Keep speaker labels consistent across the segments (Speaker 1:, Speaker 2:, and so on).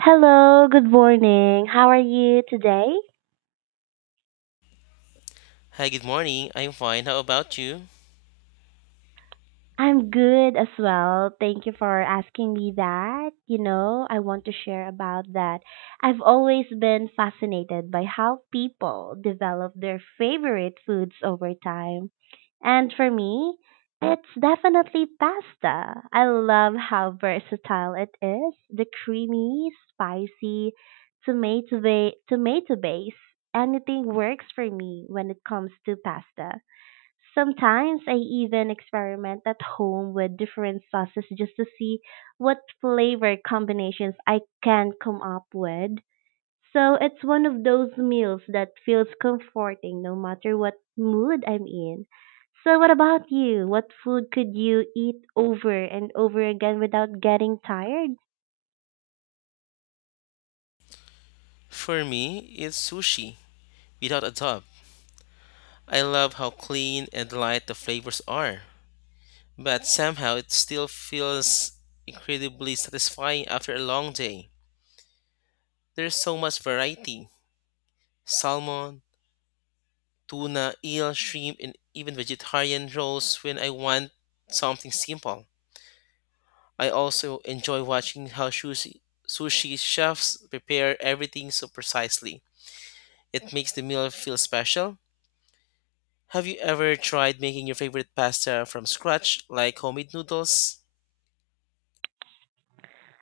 Speaker 1: Hello, good morning. How are you today?
Speaker 2: Hi, good morning. I'm fine. How about you?
Speaker 1: I'm good as well. Thank you for asking me that. I want to share about that. I've always been fascinated by how people develop their favorite foods over time. And for me, it's definitely pasta. I love how versatile it is. The creamy, spicy, tomato base. Anything works for me when it comes to pasta. Sometimes I even experiment at home with different sauces just to see what flavor combinations I can come up with. So it's one of those meals that feels comforting no matter what mood I'm in. So what about you? What food could you eat over and over again without getting tired?
Speaker 2: For me, it's sushi without a top. I love how clean and light the flavors are, but somehow it still feels incredibly satisfying after a long day. There's so much variety: salmon, tuna, eel, shrimp, and even vegetarian rolls when I want something simple. I also enjoy watching how sushi chefs prepare everything so precisely. It makes the meal feel special. Have you ever tried making your favorite pasta from scratch, like homemade noodles?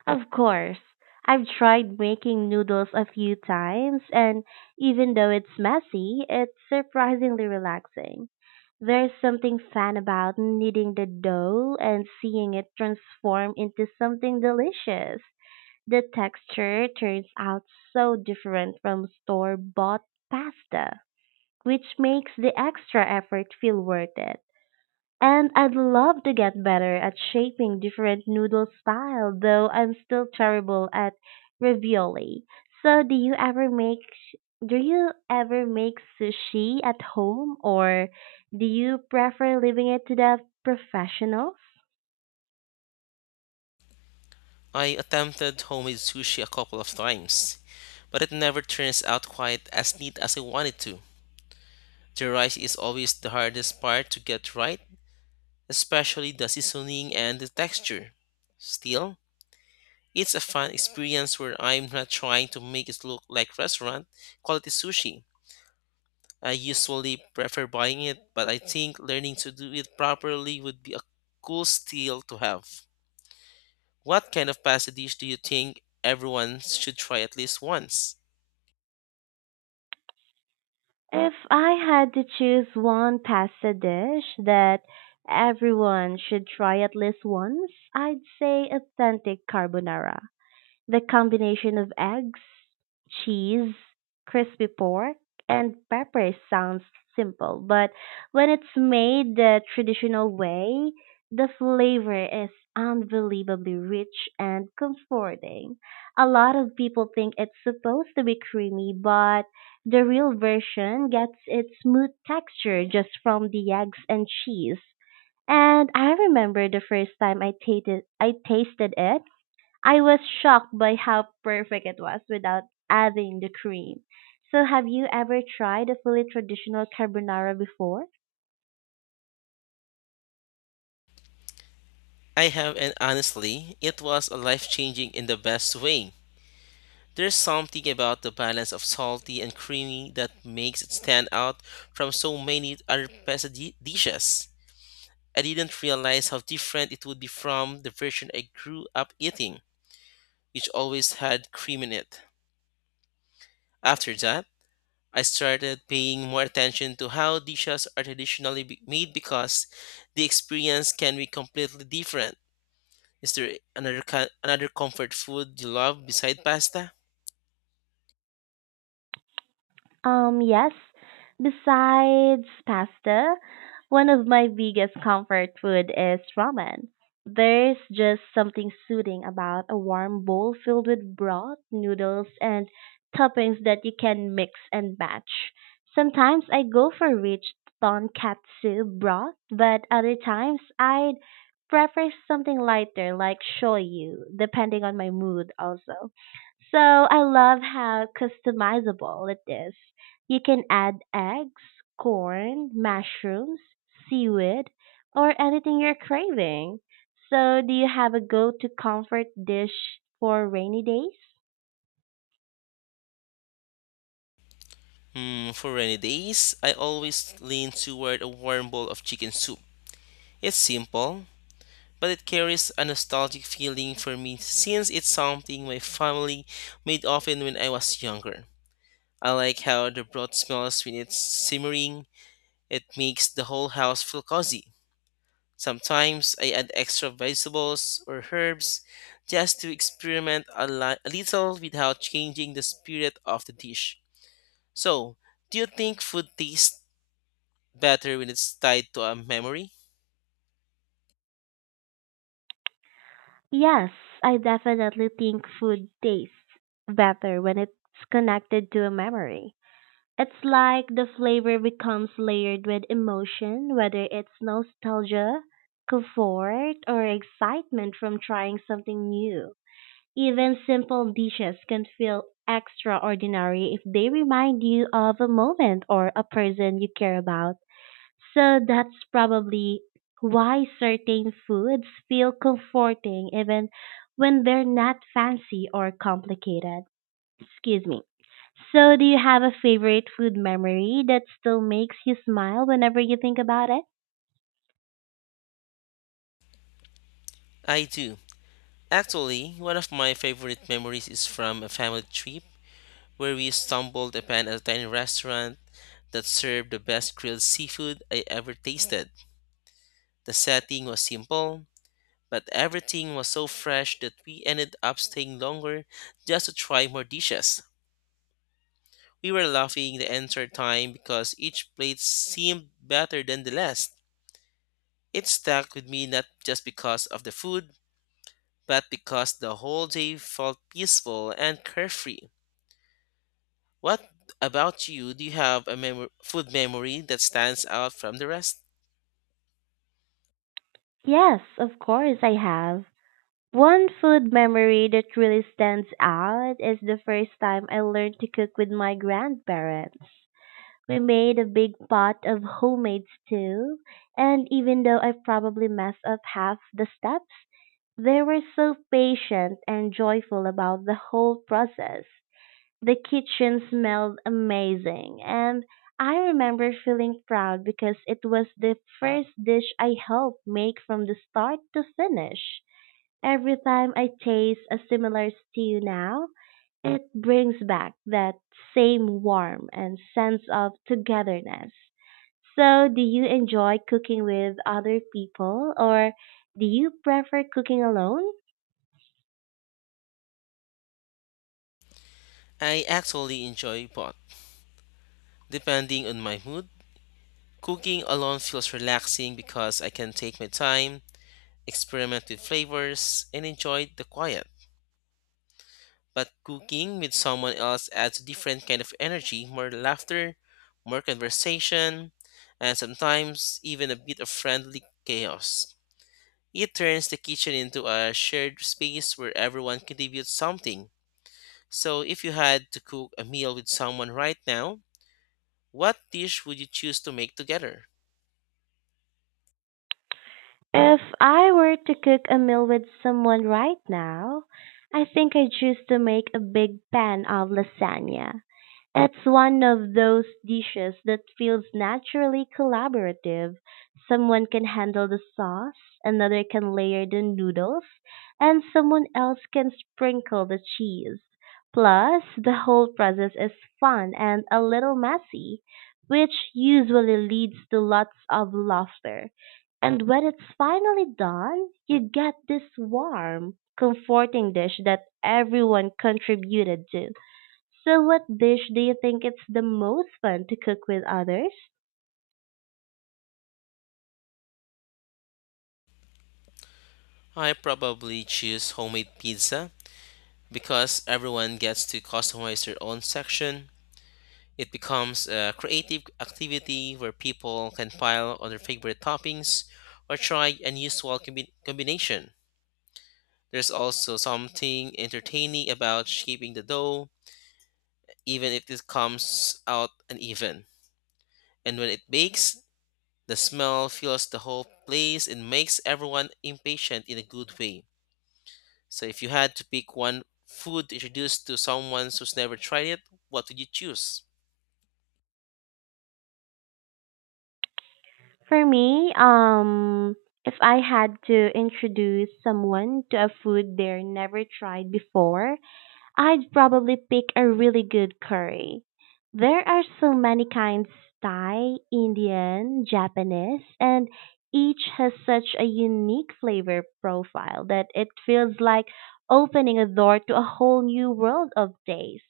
Speaker 1: Of course. I've tried making noodles a few times and even though it's messy, it's surprisingly relaxing. There's something fun about kneading the dough and seeing it transform into something delicious. The texture turns out so different from store bought pasta, which makes the extra effort feel worth it. And I'd love to get better at shaping different noodle style, though I'm still terrible at ravioli. So do you ever make sushi at home or do you prefer leaving it to the professionals?
Speaker 2: I attempted homemade sushi a couple of times, but it never turns out quite as neat as I wanted to. The rice is always the hardest part to get right, especially the seasoning and the texture. Still, it's a fun experience where I'm not trying to make it look like restaurant quality sushi. I usually prefer buying it, but I think learning to do it properly would be a cool skill to have. What kind of pasta dish do you think everyone should try at least once?
Speaker 1: If I had to choose one pasta dish that everyone should try at least once, I'd say authentic carbonara. The combination of eggs, cheese, crispy pork, and peppers sounds simple, but when it's made the traditional way, the flavor is unbelievably rich and comforting. A lot of people think it's supposed to be creamy, but the real version gets its smooth texture just from the eggs and cheese. And I remember the first time I tasted it. I was shocked by how perfect it was without adding the cream. So have you ever tried a fully traditional carbonara before?
Speaker 2: I have, and honestly, it was a life changing in the best way. There's something about the balance of salty and creamy that makes it stand out from so many other dishes. I didn't realize how different it would be from the version I grew up eating, which always had cream in it. After that, I started paying more attention to how dishes are made because the experience can be completely different. Is there another comfort food you love beside pasta?
Speaker 1: Yes. Besides pasta, one of my biggest comfort food is ramen. There's just something soothing about a warm bowl filled with broth, noodles, and toppings that you can mix and match. Sometimes I go for rich tonkatsu broth, but other times I'd prefer something lighter like shoyu, depending on my mood also. So I love how customizable it is. You can add eggs, corn, mushrooms, seaweed, or anything you're craving. So, do you have a go-to comfort dish for rainy days?
Speaker 2: For rainy days, I always lean toward a warm bowl of chicken soup. It's simple, but it carries a nostalgic feeling for me since it's something my family made often when I was younger. I like how the broth smells when it's simmering. It makes the whole house feel cozy. Sometimes I add extra vegetables or herbs just to experiment a little without changing the spirit of the dish. So, do you think food tastes better when it's tied to a memory?
Speaker 1: Yes, I definitely think food tastes better when it's connected to a memory. It's like the flavor becomes layered with emotion, whether it's nostalgia, comfort, or excitement from trying something new. Even simple dishes can feel extraordinary if they remind you of a moment or a person you care about. So that's probably why certain foods feel comforting even when they're not fancy or complicated. Excuse me. So, do you have a favorite food memory that still makes you smile whenever you think about it?
Speaker 2: I do. Actually, one of my favorite memories is from a family trip where we stumbled upon a tiny restaurant that served the best grilled seafood I ever tasted. The setting was simple, but everything was so fresh that we ended up staying longer just to try more dishes. We were laughing the entire time because each plate seemed better than the last. It stuck with me not just because of the food, but because the whole day felt peaceful and carefree. What about you? Do you have a food memory that stands out from the rest?
Speaker 1: Yes, of course I have. One food memory that really stands out is the first time I learned to cook with my grandparents. We made a big pot of homemade stew, and even though I probably messed up half the steps, they were so patient and joyful about the whole process. The kitchen smelled amazing, and I remember feeling proud because it was the first dish I helped make from the start to finish. Every time I taste a similar stew now, it brings back that same warmth and sense of togetherness. So, do you enjoy cooking with other people or do you prefer cooking alone?
Speaker 2: I actually enjoy both, depending on my mood. Cooking alone feels relaxing because I can take my time, experiment with flavors, and enjoy the quiet. But cooking with someone else adds a different kind of energy: more laughter, more conversation, and sometimes even a bit of friendly chaos. It turns the kitchen into a shared space where everyone contributes something. So, if you had to cook a meal with someone right now, what dish would you choose to make together?
Speaker 1: If I were to cook a meal with someone right now, I think I'd choose to make a big pan of lasagna. It's one of those dishes that feels naturally collaborative. Someone can handle the sauce, another can layer the noodles, and someone else can sprinkle the cheese. Plus, the whole process is fun and a little messy, which usually leads to lots of laughter. And when it's finally done, you get this warm, comforting dish that everyone contributed to. So what dish do you think it's the most fun to cook with others?
Speaker 2: I probably choose homemade pizza because everyone gets to customize their own section. It becomes a creative activity where people can pile on their favorite toppings or try unusual combination. There's also something entertaining about shaping the dough, even if it comes out uneven. And when it bakes, the smell fills the whole place and makes everyone impatient in a good way. So if you had to pick one food to introduce to someone who's never tried it, what would you choose?
Speaker 1: For me, if I had to introduce someone to a food they're never tried before, I'd probably pick a really good curry. There are so many kinds Thai, Indian, Japanese, and each has such a unique flavor profile that it feels like opening a door to a whole new world of taste.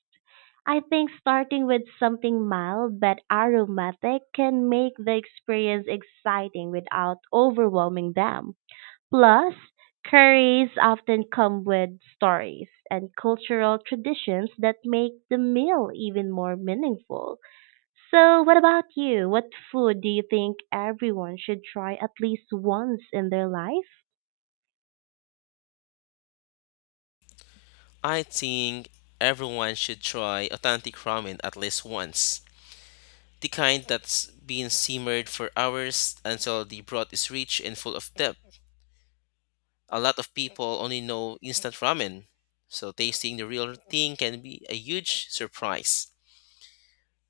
Speaker 1: I think starting with something mild but aromatic can make the experience exciting without overwhelming them. Plus, curries often come with stories and cultural traditions that make the meal even more meaningful. So, what about you? What food do you think everyone should try at least once in their life?
Speaker 2: I think everyone should try authentic ramen at least once. The kind that's been simmered for hours until the broth is rich and full of depth. A lot of people only know instant ramen, so tasting the real thing can be a huge surprise.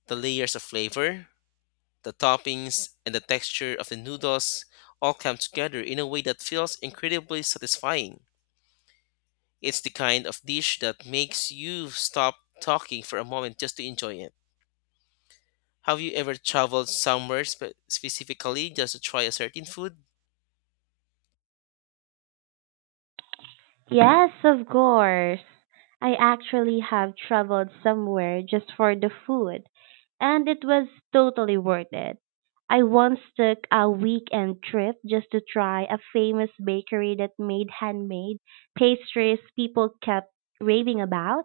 Speaker 2: The layers of flavor, the toppings, and the texture of the noodles all come together in a way that feels incredibly satisfying. It's the kind of dish that makes you stop talking for a moment just to enjoy it. Have you ever traveled somewhere specifically just to try a certain food?
Speaker 1: Yes, of course. I actually have traveled somewhere just for the food, and it was totally worth it. I once took a weekend trip just to try a famous bakery that made handmade pastries people kept raving about.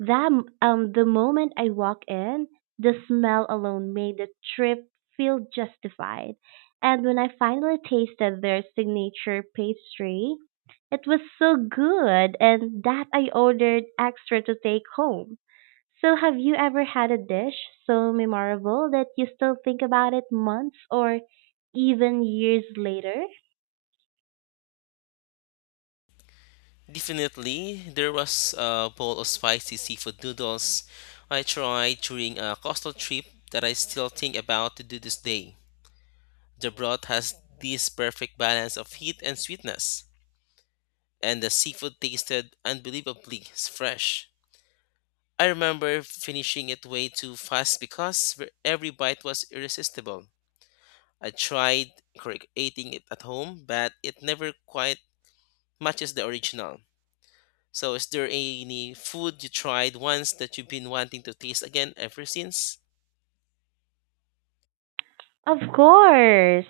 Speaker 1: That The moment I walked in, the smell alone made the trip feel justified. And when I finally tasted their signature pastry, it was so good and that I ordered extra to take home. So have you ever had a dish so memorable that you still think about it months or even years later?
Speaker 2: Definitely, there was a bowl of spicy seafood noodles I tried during a coastal trip that I still think about to do this day. The broth has this perfect balance of heat and sweetness, and the seafood tasted unbelievably fresh. I remember finishing it way too fast because every bite was irresistible. I tried creating it at home, but it never quite matches the original. So, is there any food you tried once that you've been wanting to taste again ever since?
Speaker 1: Of course.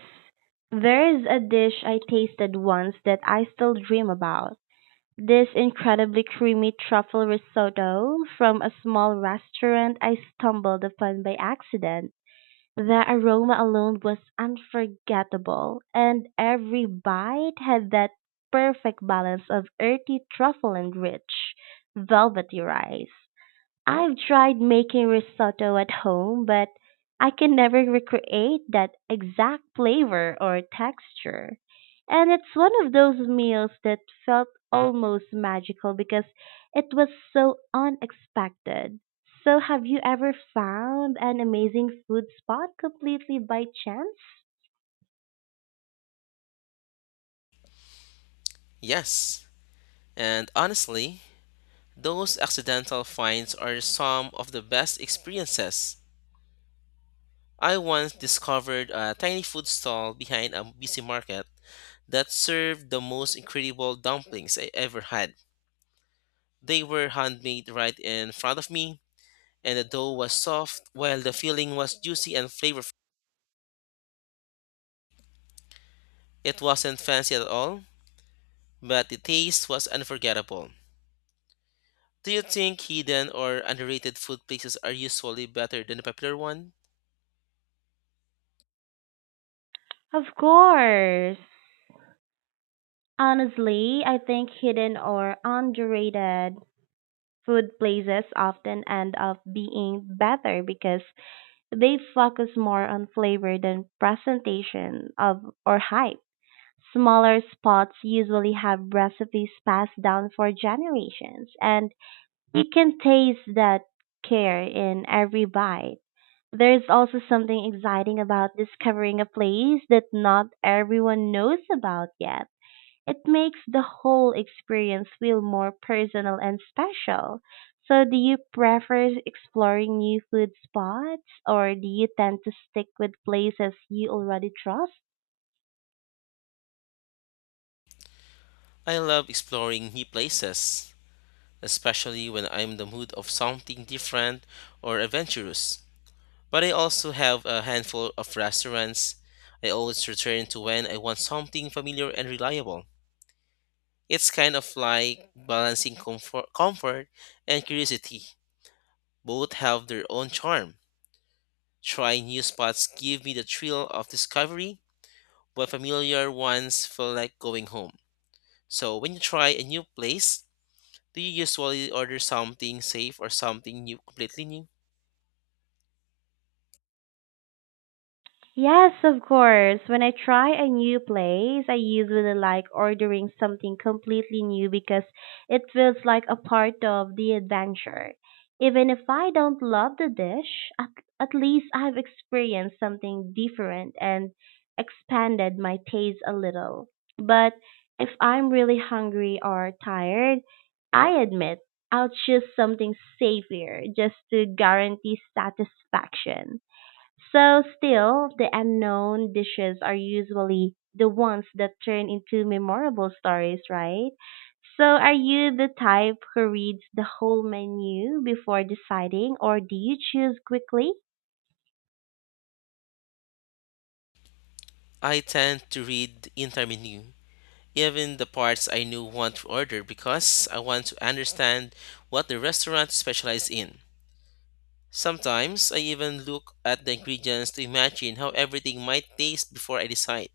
Speaker 1: There is a dish I tasted once that I still dream about. This incredibly creamy truffle risotto from a small restaurant I stumbled upon by accident. The aroma alone was unforgettable, and every bite had that perfect balance of earthy truffle and rich, velvety rice. I've tried making risotto at home, but I can never recreate that exact flavor or texture. And it's one of those meals that felt almost magical because it was so unexpected. So, have you ever found an amazing food spot completely by chance?
Speaker 2: Yes. And honestly, those accidental finds are some of the best experiences. I once discovered a tiny food stall behind a busy market that served the most incredible dumplings I ever had. They were handmade right in front of me, and the dough was soft while the filling was juicy and flavorful. It wasn't fancy at all, but the taste was unforgettable. Do you think hidden or underrated food places are usually better than the popular one?
Speaker 1: Of course. Honestly, I think hidden or underrated food places often end up being better because they focus more on flavor than presentation of or hype. Smaller spots usually have recipes passed down for generations, and you can taste that care in every bite. There's also something exciting about discovering a place that not everyone knows about yet. It makes the whole experience feel more personal and special. So, do you prefer exploring new food spots or do you tend to stick with places you already trust?
Speaker 2: I love exploring new places, especially when I'm in the mood of something different or adventurous. But I also have a handful of restaurants I always return to when I want something familiar and reliable. It's kind of like balancing comfort and curiosity. Both have their own charm. Trying new spots give me the thrill of discovery, while familiar ones feel like going home. So when you try a new place, do you usually order something safe or something new, completely new?
Speaker 1: Yes, of course. When I try a new place, I usually like ordering something completely new because it feels like a part of the adventure. Even if I don't love the dish, at, at least I've experienced something different and expanded my taste a little. But if I'm really hungry or tired, I admit I'll choose something safer just to guarantee satisfaction. So still, the unknown dishes are usually the ones that turn into memorable stories, right? So are you the type who reads the whole menu before deciding or do you choose quickly?
Speaker 2: I tend to read the entire menu, even the parts I knew want to order, because I want to understand what the restaurant specializes in. Sometimes I even look at the ingredients to imagine how everything might taste before I decide.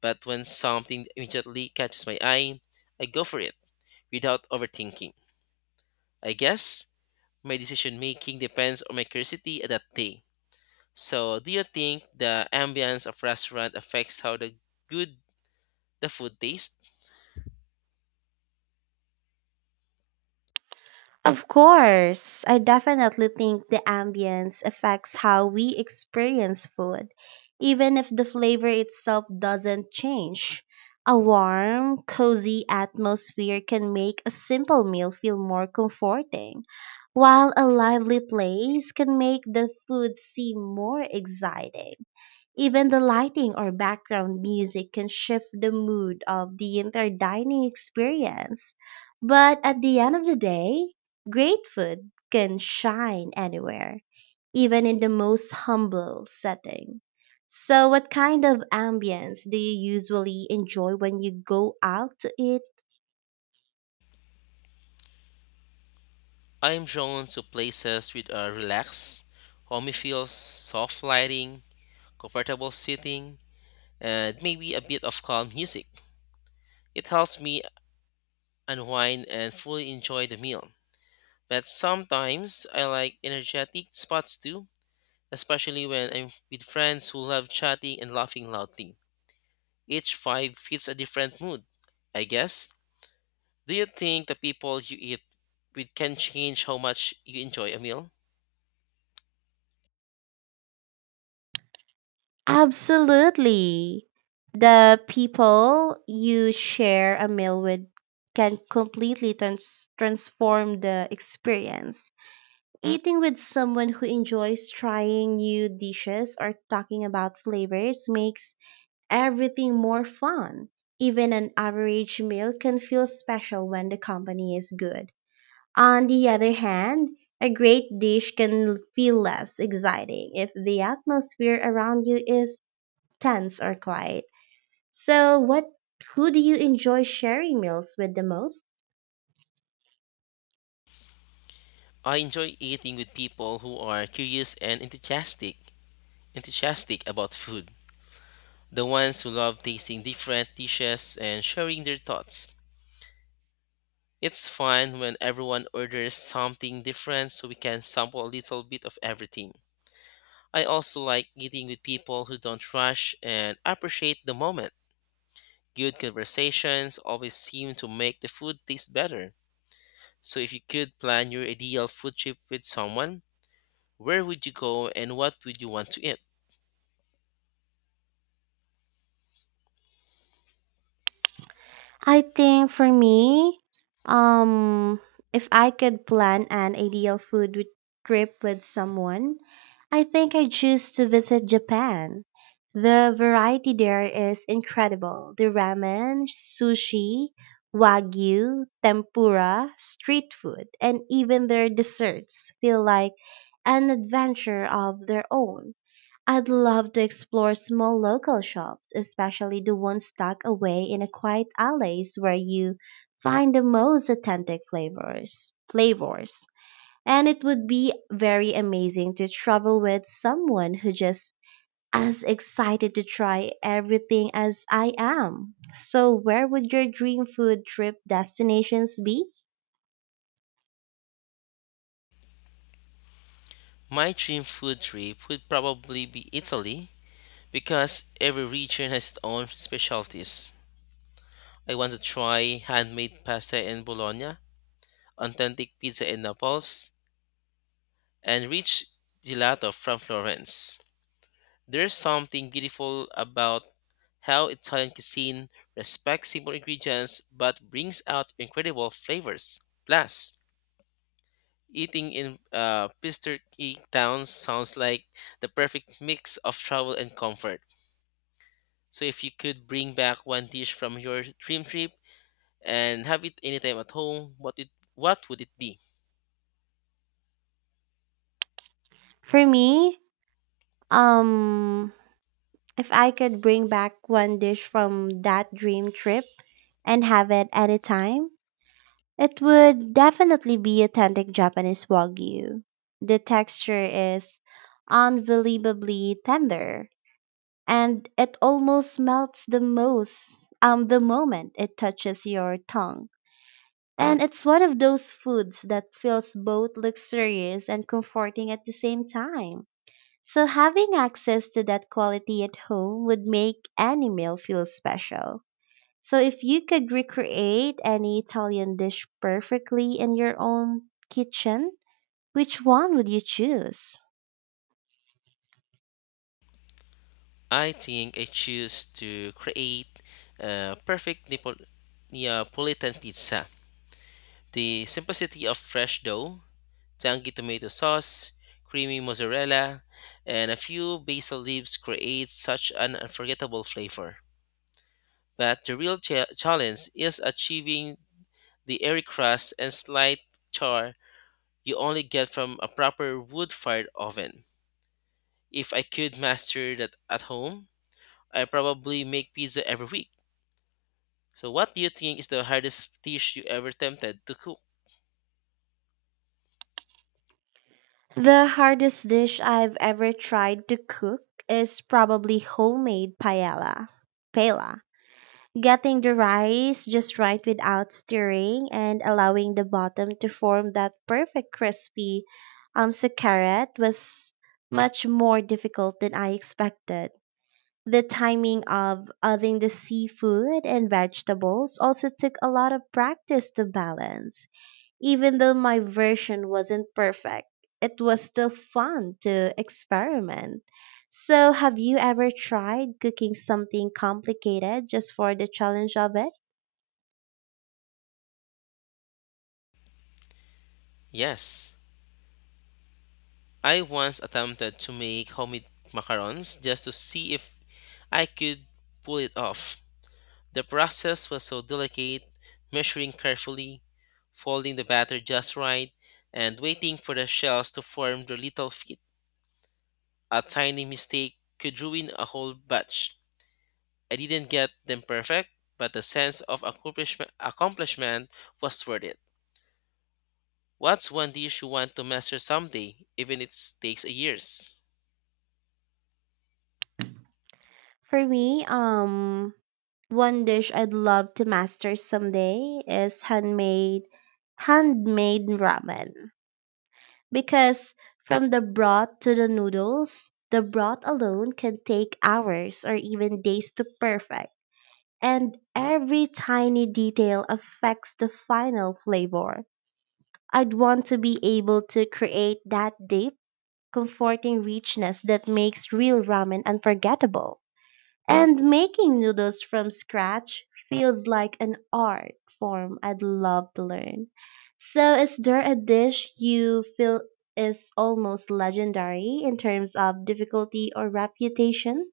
Speaker 2: But when something immediately catches my eye, I go for it without overthinking. I guess my decision making depends on my curiosity at that day. So, do you think the ambience of restaurant affects how the good the food tastes?
Speaker 1: Of course, I definitely think the ambience affects how we experience food, even if the flavor itself doesn't change. A warm, cozy atmosphere can make a simple meal feel more comforting, while a lively place can make the food seem more exciting. Even the lighting or background music can shift the mood of the entire dining experience. But at the end of the day, great food can shine anywhere, even in the most humble setting. So, what kind of ambience do you usually enjoy when you go out to eat?
Speaker 2: I'm drawn to places with a relaxed, homey feels, soft lighting, comfortable seating, and maybe a bit of calm music. It helps me unwind and fully enjoy the meal. But sometimes I like energetic spots too, especially when I'm with friends who love chatting and laughing loudly. Each vibe fits a different mood, I guess. Do you think the people you eat with can change how much you enjoy a meal?
Speaker 1: Absolutely. The people you share a meal with can completely transform the experience. Eating with someone who enjoys trying new dishes or talking about flavors makes everything more fun. Even an average meal can feel special when the company is good. On the other hand, a great dish can feel less exciting if the atmosphere around you is tense or quiet. So, what who do you enjoy sharing meals with the most?
Speaker 2: I enjoy eating with people who are enthusiastic about food. The ones who love tasting different dishes and sharing their thoughts. It's fun when everyone orders something different so we can sample a little bit of everything. I also like eating with people who don't rush and appreciate the moment. Good conversations always seem to make the food taste better. So if you could plan your ideal food trip with someone, where would you go and what would you want to eat?
Speaker 1: I think for me, um, if I could plan an ideal trip with someone, I think I choose to visit Japan. The variety there is incredible. The ramen, sushi, wagyu, tempura, street food, and even their desserts feel like an adventure of their own. I'd love to explore small local shops, especially the ones tucked away in a quiet alleys where you find the most authentic flavors. And it would be very amazing to travel with someone who just as excited to try everything as I am. So where would your dream food trip destinations be?
Speaker 2: My dream food trip would probably be Italy because every region has its own specialties. I want to try handmade pasta in Bologna, authentic pizza in Naples, and rich gelato from Florence. There's something beautiful about how Italian cuisine respects simple ingredients but brings out incredible flavors. Plus, eating in picturesque towns sounds like the perfect mix of travel and comfort. So, if you could bring back one dish from your dream trip and have it anytime at home, what would it be?
Speaker 1: For me, um if I could bring back one dish from that dream trip, and have it at a time, it would definitely be authentic Japanese Wagyu. The texture is unbelievably tender and it almost melts the moment it touches your tongue. And it's one of those foods that feels both luxurious and comforting at the same time. So having access to that quality at home would make any meal feel special. So if you could recreate any Italian dish perfectly in your own kitchen, which one would you choose?
Speaker 2: I think I choose to create a perfect Neapolitan pizza. The simplicity of fresh dough, tangy tomato sauce, creamy mozzarella, and a few basil leaves create such an unforgettable flavor. But the real challenge is achieving the airy crust and slight char you only get from a proper wood fired oven. If I could master that at home, I probably make pizza every week. So, what do you think is the hardest dish you ever attempted to cook?
Speaker 1: The hardest dish I've ever tried to cook is probably homemade paella. Getting the rice just right without stirring and allowing the bottom to form that perfect crispy succaret was much more difficult than I expected. The timing of adding the seafood and vegetables also took a lot of practice to balance. Even though my version wasn't perfect, it was still fun to experiment. So, have you ever tried cooking something complicated just for the challenge of it?
Speaker 2: Yes, I once attempted to make homemade macarons just to see if I could pull it off. The process was so delicate: measuring carefully, folding the batter just right, and waiting for the shells to form their little feet. A tiny mistake could ruin a whole batch. I didn't get them perfect, but the sense of accomplishment was worth it. What's one dish you want to master someday, even if it takes a years?
Speaker 1: For me, um, one dish I'd love to master someday is handmade ramen. Because from the broth to the noodles, the broth alone can take hours or even days to perfect, and every tiny detail affects the final flavor. I'd want to be able to create that deep, comforting richness that makes real ramen unforgettable. And making noodles from scratch feels like an art form I'd love to learn. So, is there a dish you feel is almost legendary in terms of difficulty or reputation?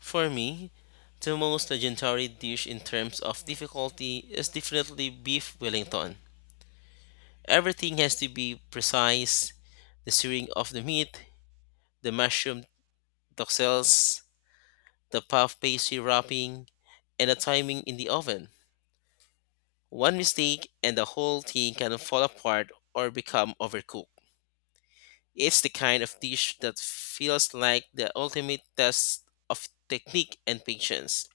Speaker 2: For me, the most legendary dish in terms of difficulty is definitely beef Wellington. Everything has to be precise: the searing of the meat, the mushroom toxels, the puff pastry wrapping, and the timing in the oven. One mistake and the whole thing can fall apart or become overcooked. It's the kind of dish that feels like the ultimate test of technique and patience.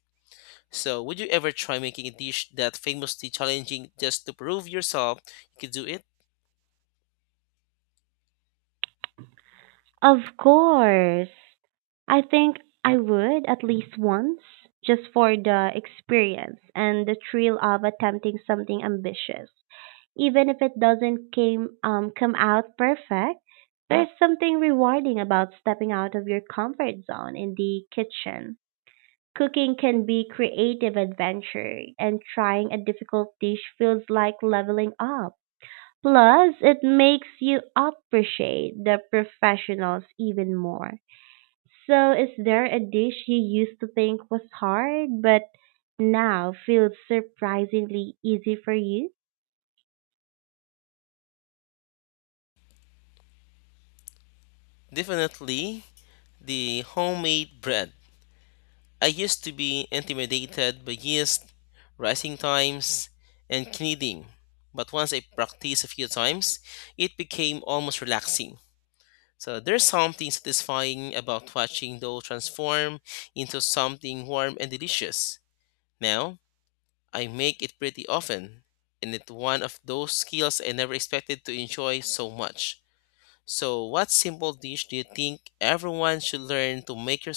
Speaker 2: So, would you ever try making a dish that famously challenging just to prove yourself you could do it?
Speaker 1: Of course. I think I would at least once, just for the experience and the thrill of attempting something ambitious. Even if it doesn't came come out perfect, there's something rewarding about stepping out of your comfort zone in the kitchen. Cooking can be creative adventure and trying a difficult dish feels like leveling up. Plus, it makes you appreciate the professionals even more. So, is there a dish you used to think was hard but now feels surprisingly easy for you?
Speaker 2: Definitely the homemade bread. I used to be intimidated by yeast, rising times, and kneading, but once I practiced a few times, it became almost relaxing. So there's something satisfying about watching dough transform into something warm and delicious. Now, I make it pretty often, and it's one of those skills I never expected to enjoy so much. So, what simple dish do you think everyone should learn to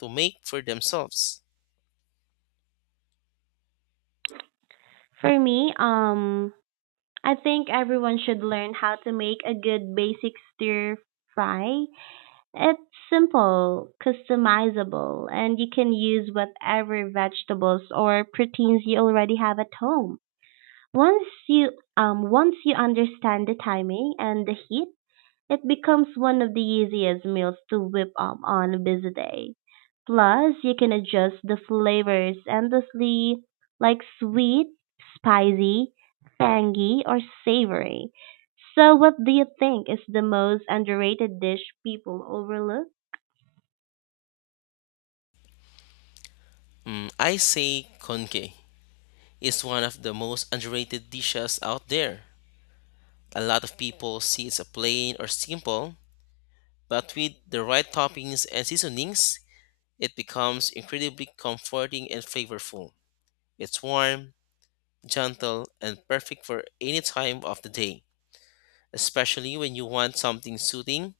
Speaker 2: to make for themselves?
Speaker 1: For me, um I think everyone should learn how to make a good basic stir fry. It's simple, customizable, and you can use whatever vegetables or proteins you already have at home. Once you once you understand the timing and the heat, it becomes one of the easiest meals to whip up on a busy day. Plus, you can adjust the flavors endlessly, like sweet, spicy, tangy, or savory. So, what do you think is the most underrated dish people overlook?
Speaker 2: I say conke is one of the most underrated dishes out there. A lot of people see it's a plain or simple, but with the right toppings and seasonings, it becomes incredibly comforting and flavorful. It's warm, gentle, and perfect for any time of the day, especially when you want something soothing.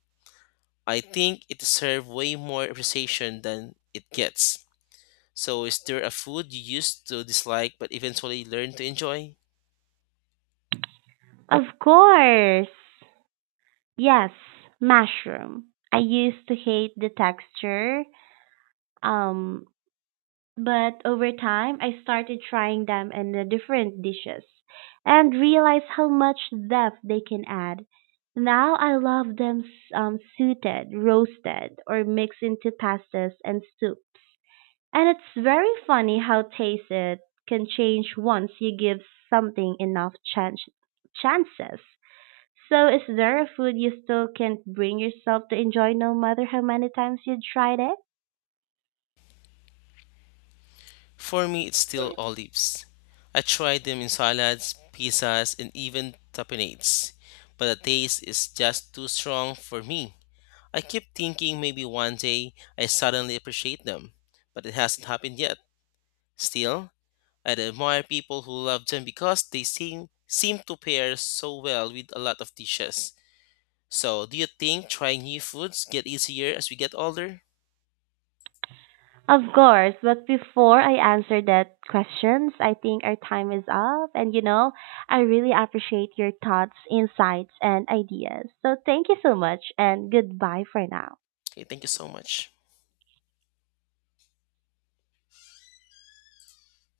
Speaker 2: I think it deserves way more appreciation than it gets. So, is there a food you used to dislike but eventually learned to enjoy?
Speaker 1: Of course! Yes, mushroom. I used to hate the texture, um, But over time, I started trying them in the different dishes and realized how much depth they can add. Now I love them sauteed, roasted, or mixed into pastas and soups. And it's very funny how taste it can change once you give something enough chances. So is there a food you still can't bring yourself to enjoy no matter how many times you tried it?
Speaker 2: For me, it's still olives. I tried them in salads, pizzas, and even tapenades, but the taste is just too strong for me. I keep thinking maybe one day I suddenly appreciate them, but it hasn't happened yet. Still, I admire people who love them because they seem to pair so well with a lot of dishes. So, do you think trying new foods get easier as we get older?
Speaker 1: Of course, but before I answer that questions, I think our time is up. And I really appreciate your thoughts, insights, and ideas. So thank you so much and goodbye for now.
Speaker 2: Okay, thank you so much.